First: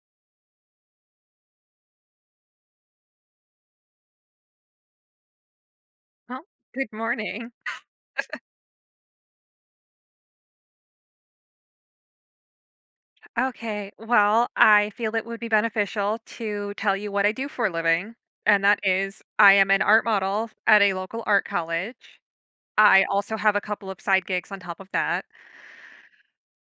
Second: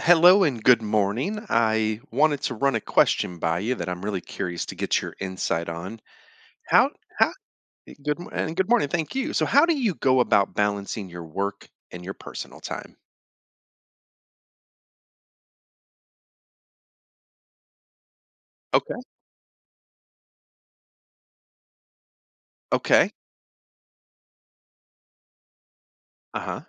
Hello and good morning. I wanted to run a question by you that I'm really curious to get your insight on. Oh, good How how morning. eh, good mo- and Good morning. Thank you. So how do you go about balancing your work and your personal time? Okay, well, I feel it would be beneficial to tell you what I do for a living, and that Okay. is I am an art model at a local art college. I Okay. also have a couple of side gigs on top of that. Uh-huh.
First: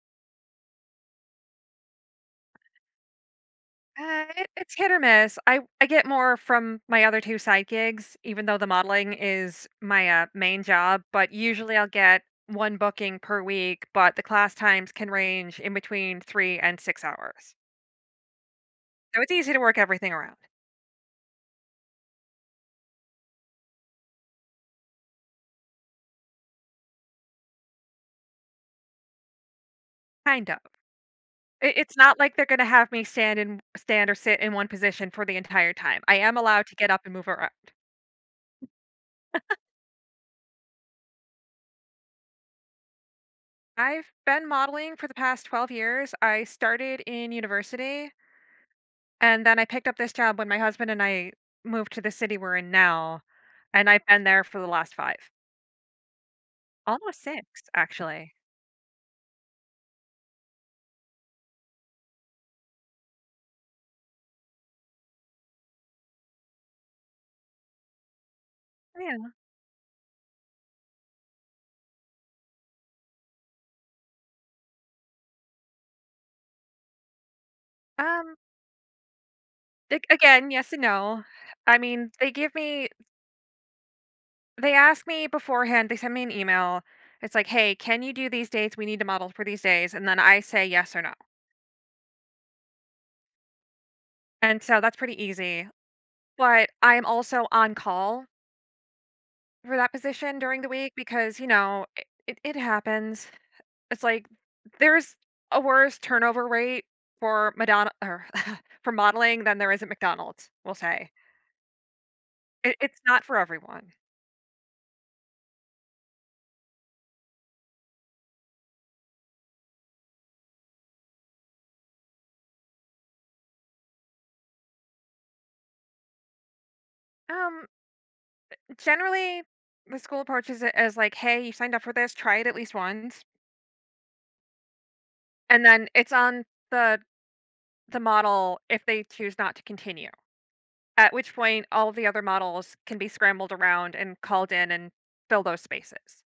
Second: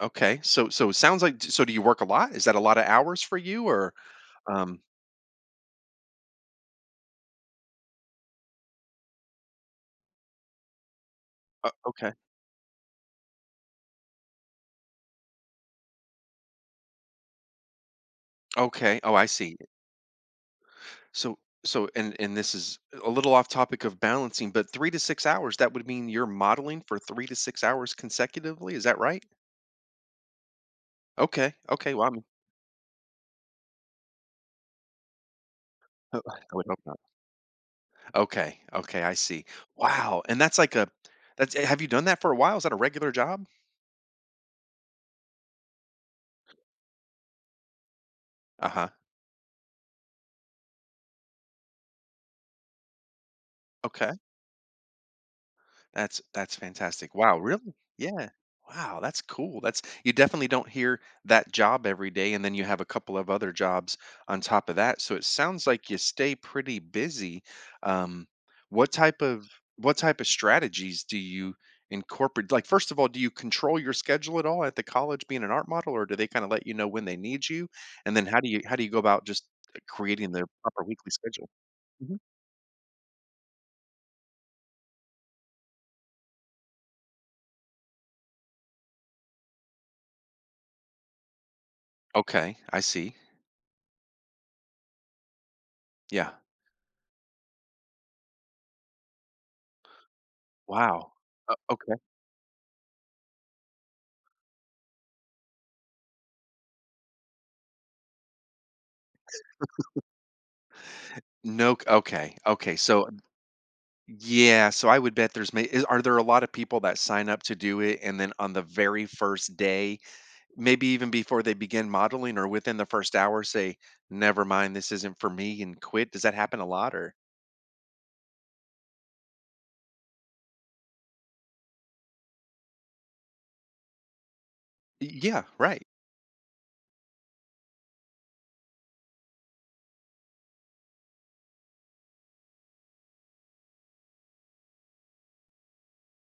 Okay. So it sounds like, so do you work a lot? Is that a lot of hours for you, or It's um hit or miss. I get more from my other two side gigs, even though the modeling is my main job, but o- usually I'll okay. get one booking per week, but the class times can range in between 3 and 6 hours. Okay. Oh, So I it's easy see. to work everything around, So so and this is a little off topic of balancing, but 3 to 6 hours, that would mean you're modeling for 3 to 6 hours consecutively, is that right? kind of. Okay, It okay, it's well, I not mean, like they're gonna have me stand or sit in one position for the entire time. I I am would allowed to hope get not. up and move around. Okay, okay, I see. Wow, and that's like a that's eh, have you done that for a while? Is that a regular job? I've been modeling for the past 12 years. I started in university, Uh-huh, and then I picked up this job when my husband and I moved to the city we're in now, and I've okay. been there for the last 5. That's fantastic. Almost Wow, 6, really? Yeah. actually. Wow, that's cool. That's, you definitely don't hear that job every day, and then you have a couple of other jobs on top of that. So it sounds like you stay pretty busy. Um, what type Yeah. of what type of strategies do you incorporate? Like, first of all, do you control your schedule at all at the college being an art model, or do they kind of let you know when they need you? And then Um, how do you go about just creating the again, yes and proper weekly no. schedule? I mean, Mhm. They ask me beforehand, they send me an email. It's like, "Hey, can you do these dates? We need to model for these days." And then I say yes or no. Okay, I see. And so that's pretty easy, Yeah. but I'm also on call for that position during the week Wow. because, Okay. it happens. It's like there's a worse turnover rate for Madonna or for modeling than there is at McDonald's, we'll say. No, okay, It okay, it's so not for everyone. yeah, so I would bet there's may is are there a lot of people that sign up to do it, and then on the very first day, maybe even before they begin modeling or within the first hour, say, "Never mind, this isn't for me," and quit? Does that happen a lot, or— Um, Generally, the school approaches it as like, "Hey, you signed up for this, try it at least once." Y Yeah, And right. then it's on the the model if they choose not to continue. At which point, all of the other models can be scrambled around and called in and fill those spaces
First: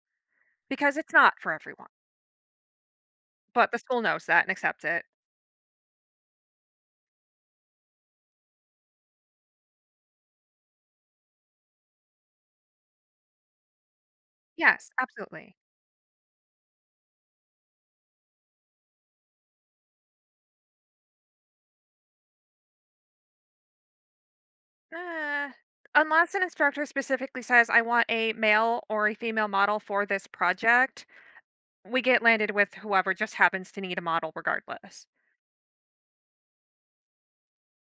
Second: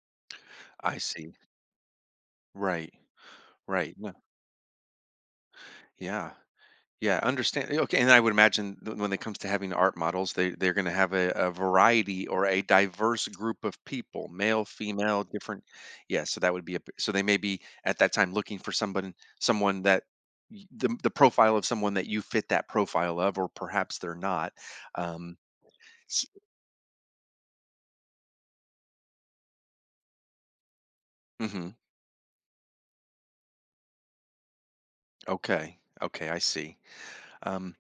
because I it's not see. for everyone. Right, But the right, school no, knows that and accepts it. yeah. Yeah, understand. Okay, and I would imagine when it comes to having art models, they're going to have a variety or a diverse group of people, male, Yes, female, absolutely. different. Yeah, so that would be so they may be at that time looking for someone, someone that the profile of someone that you fit that profile of, or perhaps they're not. Um, Uh, Unless an instructor specifically says, I want a male or a female model for this project, mm-hmm, we get landed with whoever just happens to need a model regardless. okay, okay, I see. Um,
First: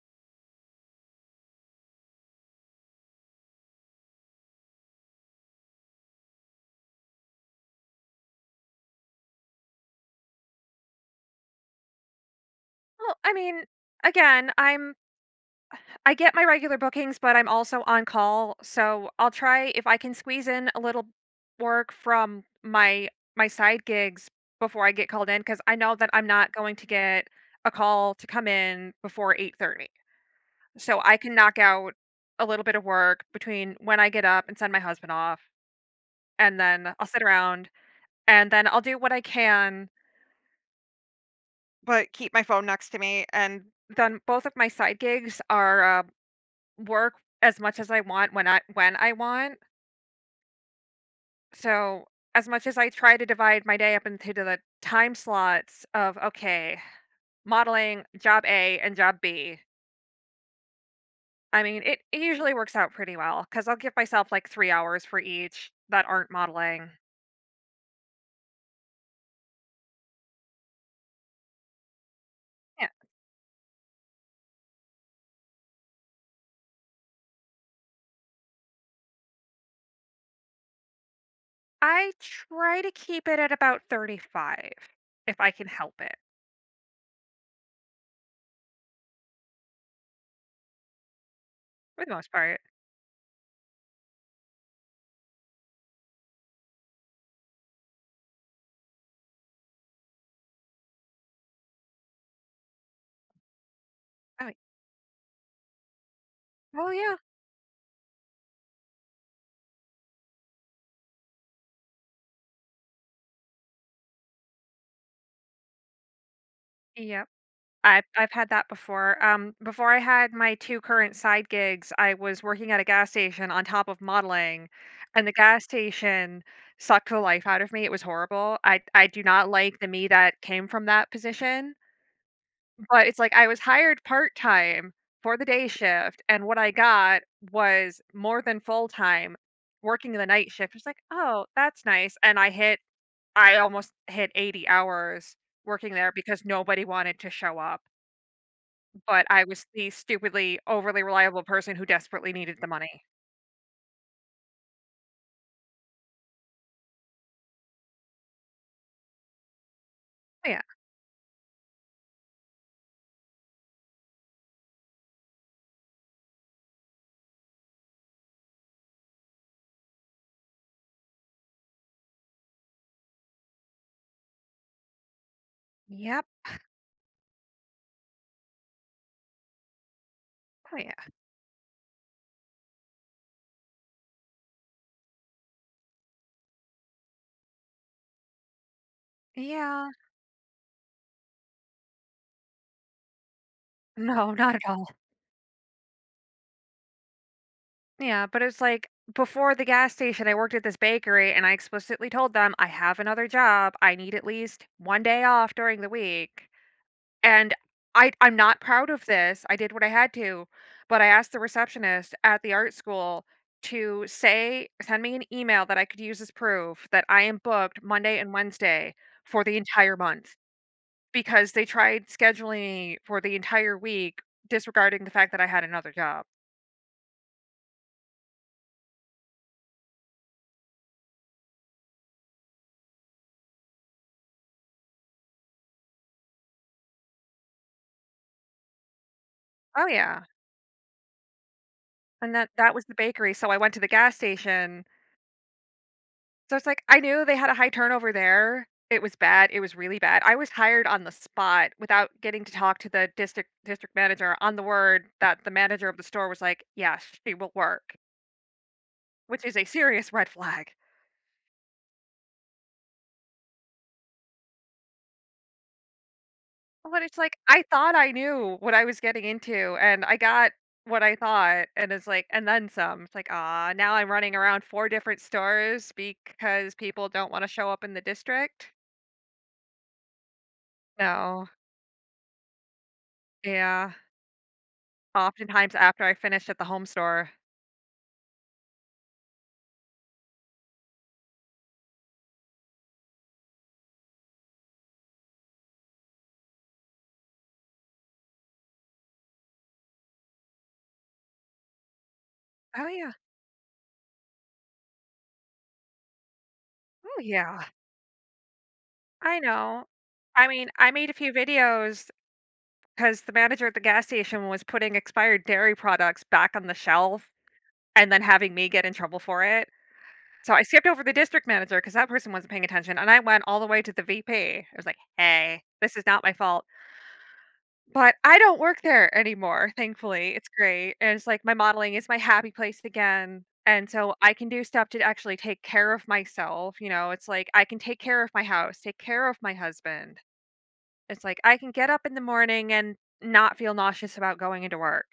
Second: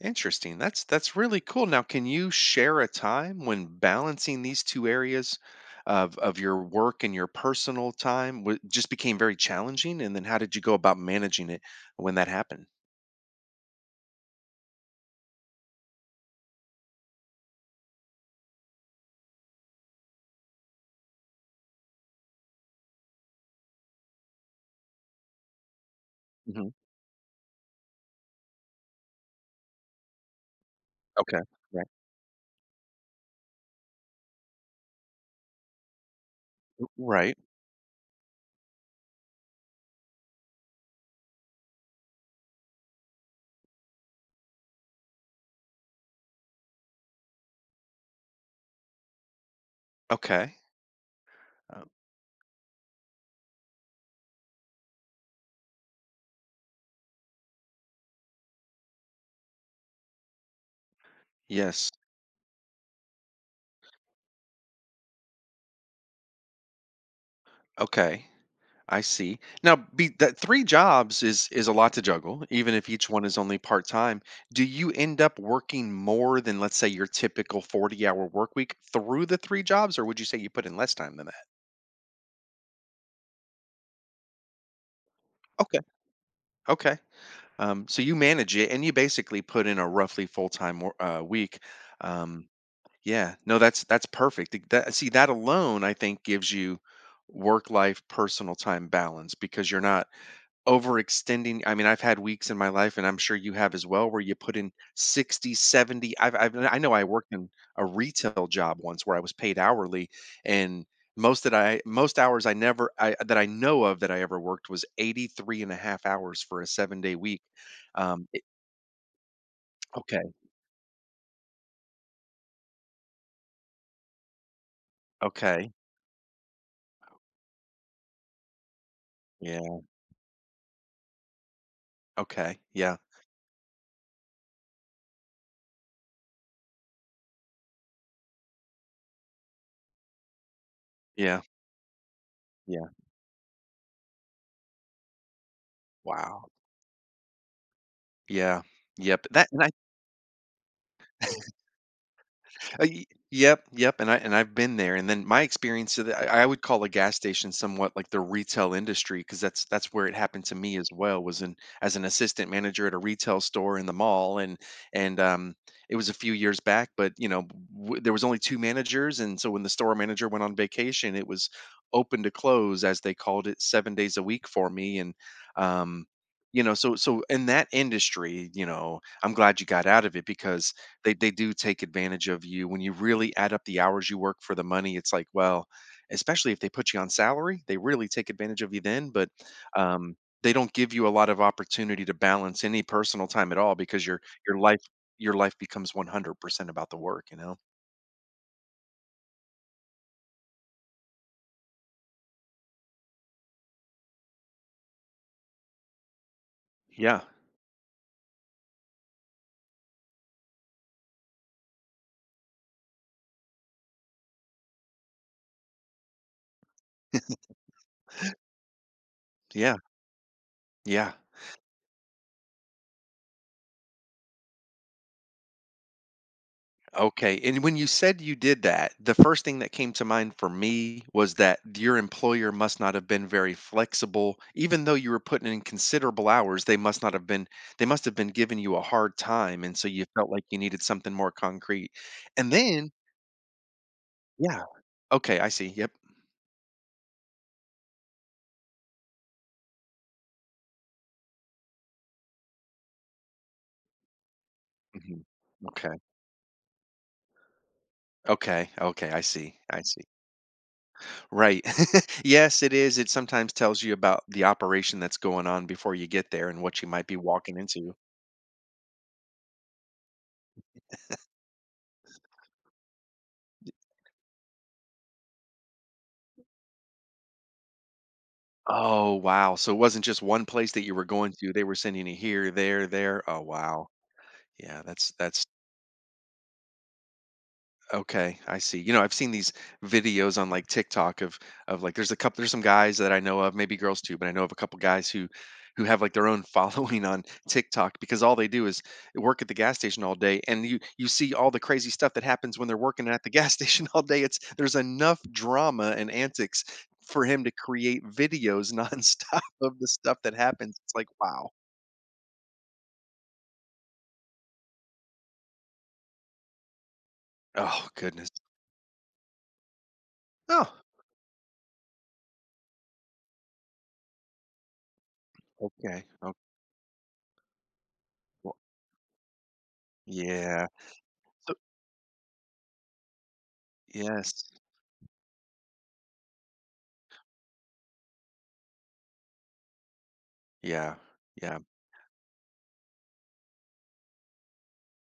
Interesting. That's really cool. Now, can you share a time when balancing these two areas of your work and your personal time just became very challenging? And then how did you go about managing it when that happened? Well, I mean, again, I get my regular bookings, but I'm also on call, so I'll try if I can squeeze in a little work from my side gigs before I get called in, because I know that I'm not Hmm. going to get a call to come in before 8:30. So I can Okay. knock Right. out a little bit of work between when I get up and send my husband off, and then I'll sit Right. around, and then I'll do what I can, but keep my phone next to me, and then both of my side gigs are, work as much as I want when I want. Okay. Uh, So, as much as I try to divide my day up into the time slots of, okay, modeling, job A, and job B, I mean, yes. it usually works out pretty well because I'll give myself like 3 hours for each that aren't modeling. Okay. I see. Now, be that three jobs is a lot to juggle, even Yeah, if each one is only part time. Do you end up working more than, let's say, your typical 40-hour work week through the three jobs, or would you say you put in less time than that? I try to keep it at about 35 if I can Okay, help it okay. So you manage it, and you basically put in a roughly full time week. for the most Um, part. yeah, no, that's perfect. That, see, that alone, I think, gives you work life personal time balance because you're not overextending. I mean, I've had weeks in my life, and I'm sure you have as well, where you I mean, put in 60, 70— I oh, know I yeah. worked in a retail job once where I was paid hourly, and most hours I never I that I know of that I ever worked was 83 and a half hours for a seven-day Yeah. week. I've I've It had that before. Before I Okay, had my 2 current side gigs, I was working at a gas station on top of modeling, and the gas okay, station sucked the life out of me, it was horrible. I do not like yeah, the me that came from that position, okay, yeah, but it's like I was hired part-time for the day shift, and what I got was more than full-time working the night shift. It's like, yeah, "Oh, that's nice," and yeah, I almost hit 80 hours working there because wow, nobody wanted to show up. yeah, But yep, I that was and— the stupidly overly reliable person who desperately needed the money. Yep, yep, and I and I've been there. And then my experience of the, I would call a gas station somewhat like the retail industry because that's where it happened Oh, to yeah. me as well. Was in as an assistant manager at a retail store in the mall, and and it was a few years back, but you know, there was only two managers, and so when the store manager went on vacation, it was open to close as they called it, 7 days a week for me, and um. Yep. You know, so so in that industry, you know, I'm glad you got out of it because Oh, yeah. They do take advantage of you. When you really add up the hours you work for the money, it's like, well, especially if they put you on salary, they really take advantage of you then, but Yeah. um, they don't give you a lot of opportunity to balance any personal time at all because No, not your at life all. your life becomes 100% about the work, you know? Yeah, but it's like before the gas station, I worked at this bakery and I explicitly told them, I have another job. I need at least one day off during the week. Yeah. And I'm not proud of this. I did what I had to, but I asked the receptionist at the art school to say, send me an email that I could use as proof that I am booked Monday and Wednesday for the Yeah. entire month. Yeah. Because they tried scheduling me for the entire week, disregarding the fact that I had another job. Okay. And when you said you did that, the first thing that came to mind for me was that your employer must not have been very flexible. Even though you were putting in considerable hours, they must not have been, they must have been giving you a hard time. And Oh, so you yeah, felt like you needed something more concrete. and And that was then, the bakery, so I went to the gas yeah. station. Okay. I see. Yep. So it's like, I knew they had a high turnover there. It was bad, it was really bad. I was hired on the spot without getting to talk to the district manager on the word Hmm. that the manager of Okay. the store was like, "Yes, she will work," Okay. Okay. I which is see. a I see. serious red flag. Right. Yes, it is. It sometimes tells you about the operation that's going on before you get there and what you But might be it's like, walking I thought into. I knew what I was getting into, and I got what I thought, and it's like and then some. It's like, "Ah, now I'm running around 4 different stores because people don't wanna show up in the district." Oh, wow. So it wasn't just one place that you were going No. to. They were sending you here, there, there. Oh, wow. Yeah. Yeah, that's— Oftentimes after I finish at the home store. Okay, I see. You know, I've seen these videos on like TikTok of like there's a couple there's some guys that I know of, maybe girls too, but I know of a couple guys who have like their own following on TikTok because all they do is work at the gas station all day, and you see all the crazy stuff that happens when they're Oh, working yeah. at the gas station all day. It's, there's enough drama and antics Oh, for him to yeah. create videos I nonstop of know. the stuff that I mean, happens. I It's like, made a few wow. videos because the manager at the gas station was putting expired dairy products back on the shelf Oh and then goodness. having me get in trouble for it. So I Oh, skipped over the district manager because that person wasn't paying attention, and I went all the way to the VP. I was like, "Hey, this okay. is not my Okay. fault, but I Well, don't work there anymore. Thankfully, it's yeah. great, and it's like my So, modeling is my happy place again, and so I yes. can do stuff to actually take care of myself. You know, it's like I can take care of my house, take care of my husband. Yeah. It's like I Yeah. can get up in the morning and not feel nauseous about going into work.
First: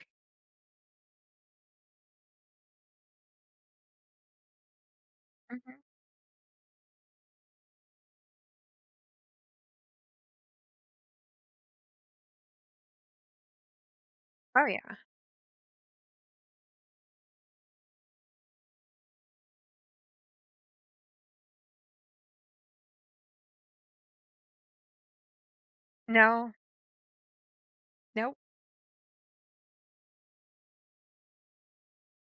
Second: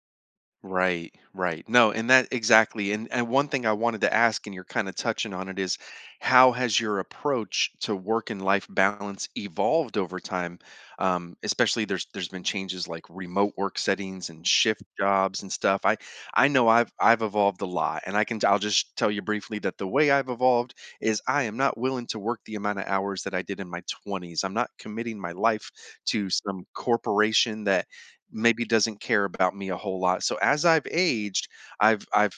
Right, right. No, and that exactly. And one thing I wanted to ask, and you're kind of touching on it, is Mhm. how has your approach to work and life balance evolved over time? Especially there's been changes like remote work settings and Oh shift yeah, jobs and stuff. I know I've evolved a lot, and I'll just tell you briefly that the way I've evolved is I am not willing to work the amount of hours that I did in my 20s. I'm not committing my life to no, some corporation that nope, maybe doesn't care about me a whole lot. So as I've aged, I've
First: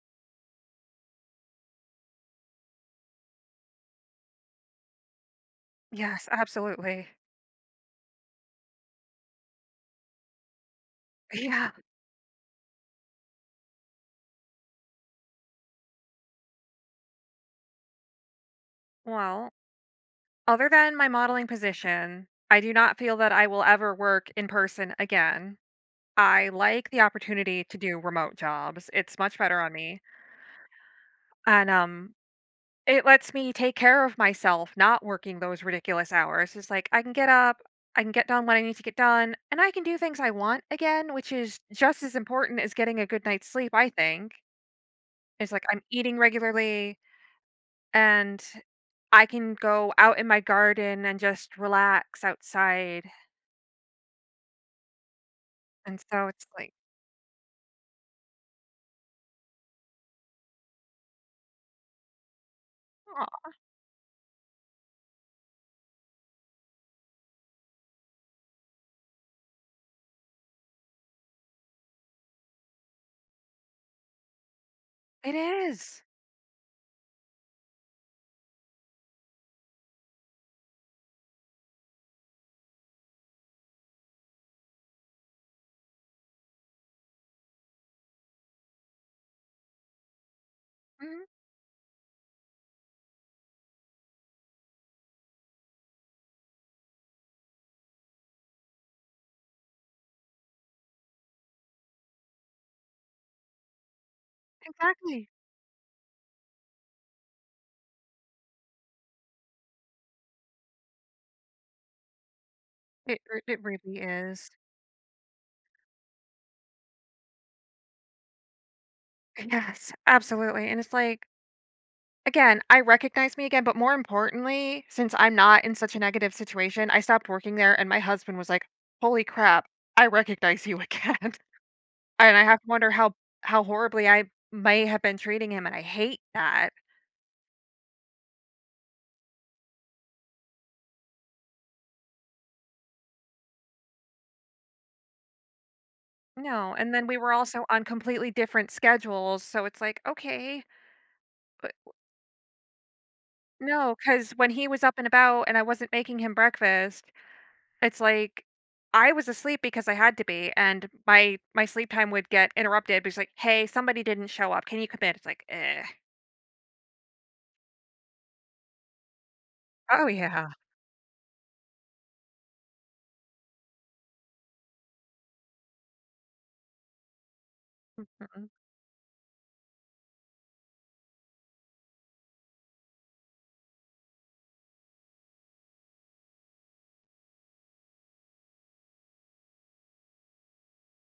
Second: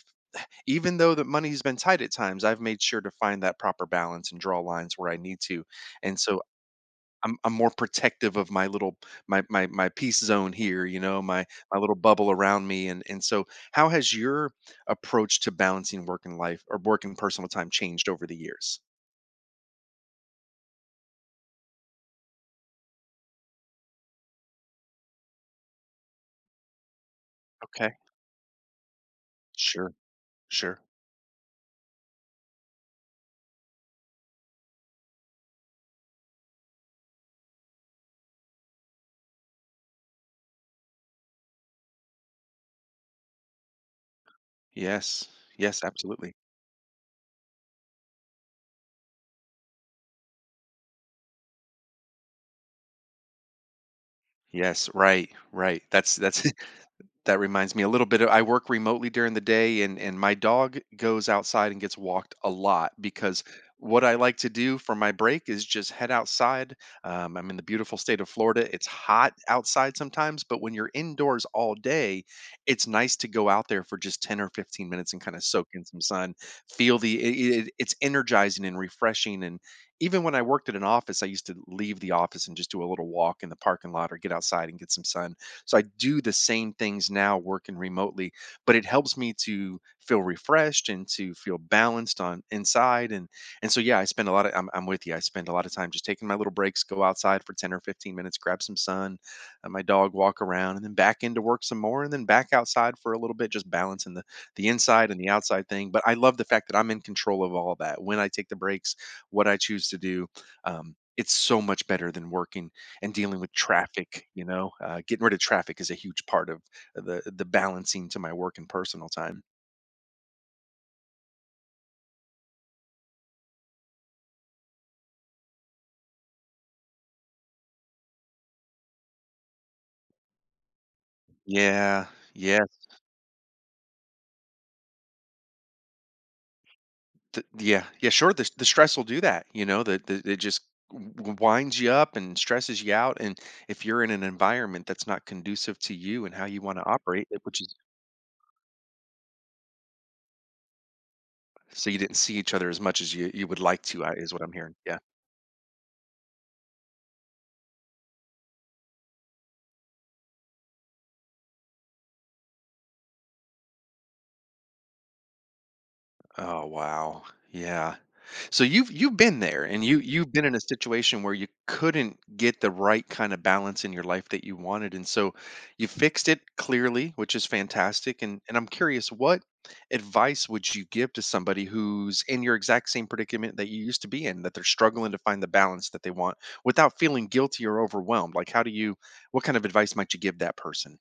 even though the money's been tight at times, I've made sure to find that proper balance and draw lines where I need to. And yes, so absolutely. I'm more protective of my little, my peace zone here, you know, my Yeah, my little bubble around me. And so how has your approach to balancing work and life or work and personal time changed over the years? well. Other than my modeling position, I do not feel that I will ever work in person again. I like the opportunity to Okay. do remote jobs. It's much better on Sure. me. Sure. And it lets me take care of myself not working those ridiculous hours. It's like I can get up, I can get done what I need to get done, and I can do things I want again, which is just as important as getting a good night's sleep, I think. Yes. It's like I'm Yes, eating absolutely. regularly and I can go out in my garden and just relax outside. Yes, right, right. And so That's it's like, that reminds me a little bit of, I work remotely during the day, and my dog goes outside and gets walked a lot because "Aw." what I like to do for my break is just head outside. I'm in the beautiful state of Florida. It's hot outside sometimes, but when you're indoors all day, it's nice to go out there for just 10 or 15 minutes and It kind of soak in is. some sun, feel the it's energizing and refreshing, and even when I worked at an office, I used to leave the office and just do a little walk in the parking lot or get outside and get some sun, so I do the same things now working remotely, but it helps me to feel refreshed and Mhm, to feel balanced on inside. And so yeah, I spend a lot of— I'm with you. I spend a lot of time just taking my little breaks, go outside for 10 or 15 minutes, grab some sun, my dog walk around, and then back into work some more, and then back outside for a little bit, just balancing the inside and the exactly. outside thing. But I love the fact that I'm in control of all that. When I take the breaks, what I choose to do, it's so much better than working and dealing with It really traffic. You is. know, getting rid of traffic is a huge part of the balancing to my work and personal time. Yes, absolutely, and it's like, again, I recognize me again, but more importantly, since I'm not in such a negative situation, I stopped working there, and my husband was like, "Holy crap, I recognize you again." Yeah, And I have to yeah, wonder how horribly I may have been treating him, and I hate that. Yeah, yeah. Sure, the stress will do that. You know, that that it just winds you up and stresses you out. And if you're in an environment that's not conducive to you and how you No, want to and then we operate, were which also is— on completely different schedules, so it's like, "Okay." so you didn't see each other as much as you would like No, to, because is what when I'm he hearing. was up Yeah. and about and I wasn't making him breakfast, it's like I was asleep because I had to be, and my sleep time would get interrupted because like, "Hey, somebody didn't show up. Can you come in?" It's like, "Eh." Oh, wow. Yeah. So you've been there and Oh, you've been yeah. in a situation where you couldn't get the right kind of balance in your life that you wanted. And so you fixed it clearly, which is fantastic. Mhm. And I'm curious, what advice would you give to somebody who's in your exact same predicament that you used to be in, that they're struggling to find the balance that they want without feeling guilty or overwhelmed? Like how do you— what kind of advice might you give that person?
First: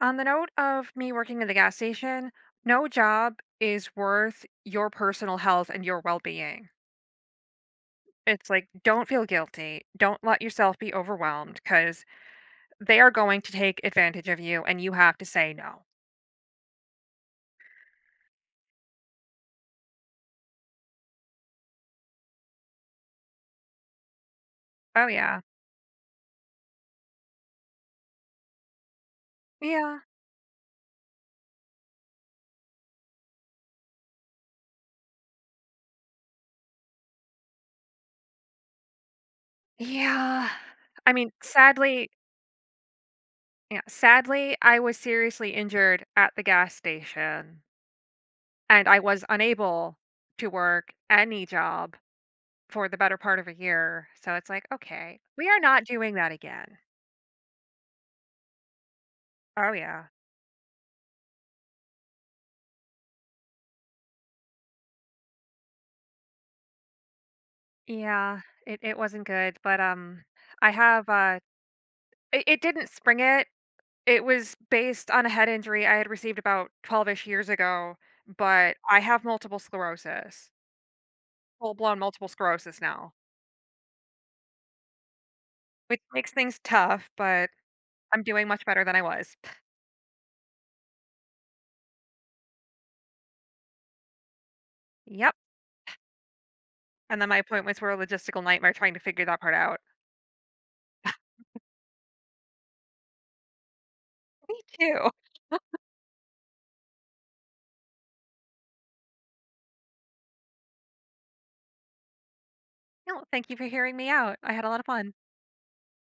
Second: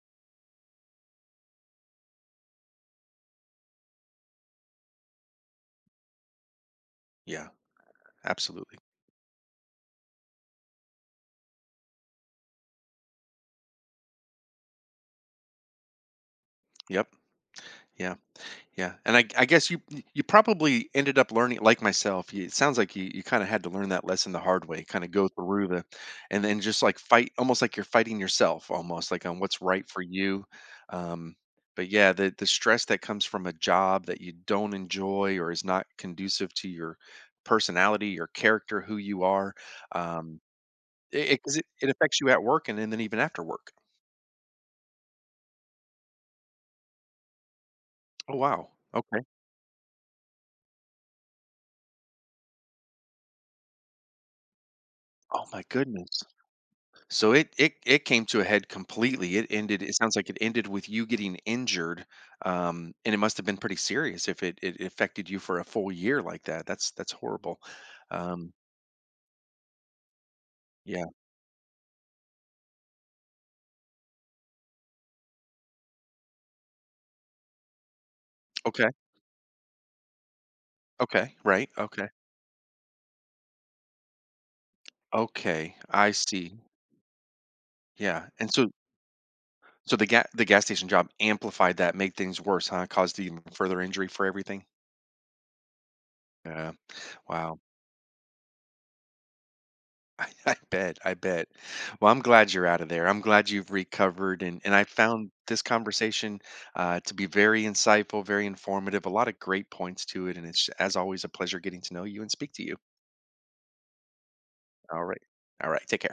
On the note of me working in the gas station, no job is worth your personal health and your well-being. Yeah, It's like, absolutely. don't feel guilty. Don't let yourself be overwhelmed because they are going to take advantage of you and you have to say no. Yep. Yeah. Yeah, and I guess you, you probably ended up learning like myself, you, it sounds like you kinda had to learn that lesson the hard way, Oh, kinda go yeah. through the, and then just, like, fight almost like you're fighting yourself almost, like, on what's right Yeah. for you, um, but yeah, the stress that comes from a job that you don't enjoy or is not conducive to your personality, your character, who you are, um, Yeah. I mean, it it 'cause it sadly affects you at work and then even after work. Yeah, sadly, I was seriously injured at the gas station, Oh, wow. and I Okay. was unable to work any job for the better part of a year, so it's like, "Okay, Oh we are my not doing goodness. that again." So it came to a head completely. It Oh, ended. It yeah. sounds like it ended with you getting injured, and it must have been pretty serious if it affected you for a full year like that. That's horrible. Yeah, Um, it wasn't good, but, I yeah. have, uh it didn't spring it. It was based on a head injury I had received about 12-ish years ago, but Okay. I have multiple sclerosis, Okay. Right. full-blown Okay. multiple sclerosis now. Okay. Which I makes see. things tough, but I'm Yeah. doing And much so better than I was. so the gas station job amplified that, made things worse, huh? Caused even further injury for everything. Yep, Yeah. and then my Wow. appointments were a logistical nightmare trying to figure that part out. I, I bet. I bet. Well, I'm glad you're out of there. I'm glad you've recovered. Me And I too. found this conversation to be very insightful, very informative, a lot of great points to it. And it's, as always, a pleasure getting to know you and speak to you. No, thank you for hearing me out. I had a lot of All fun. right. All right. Take care.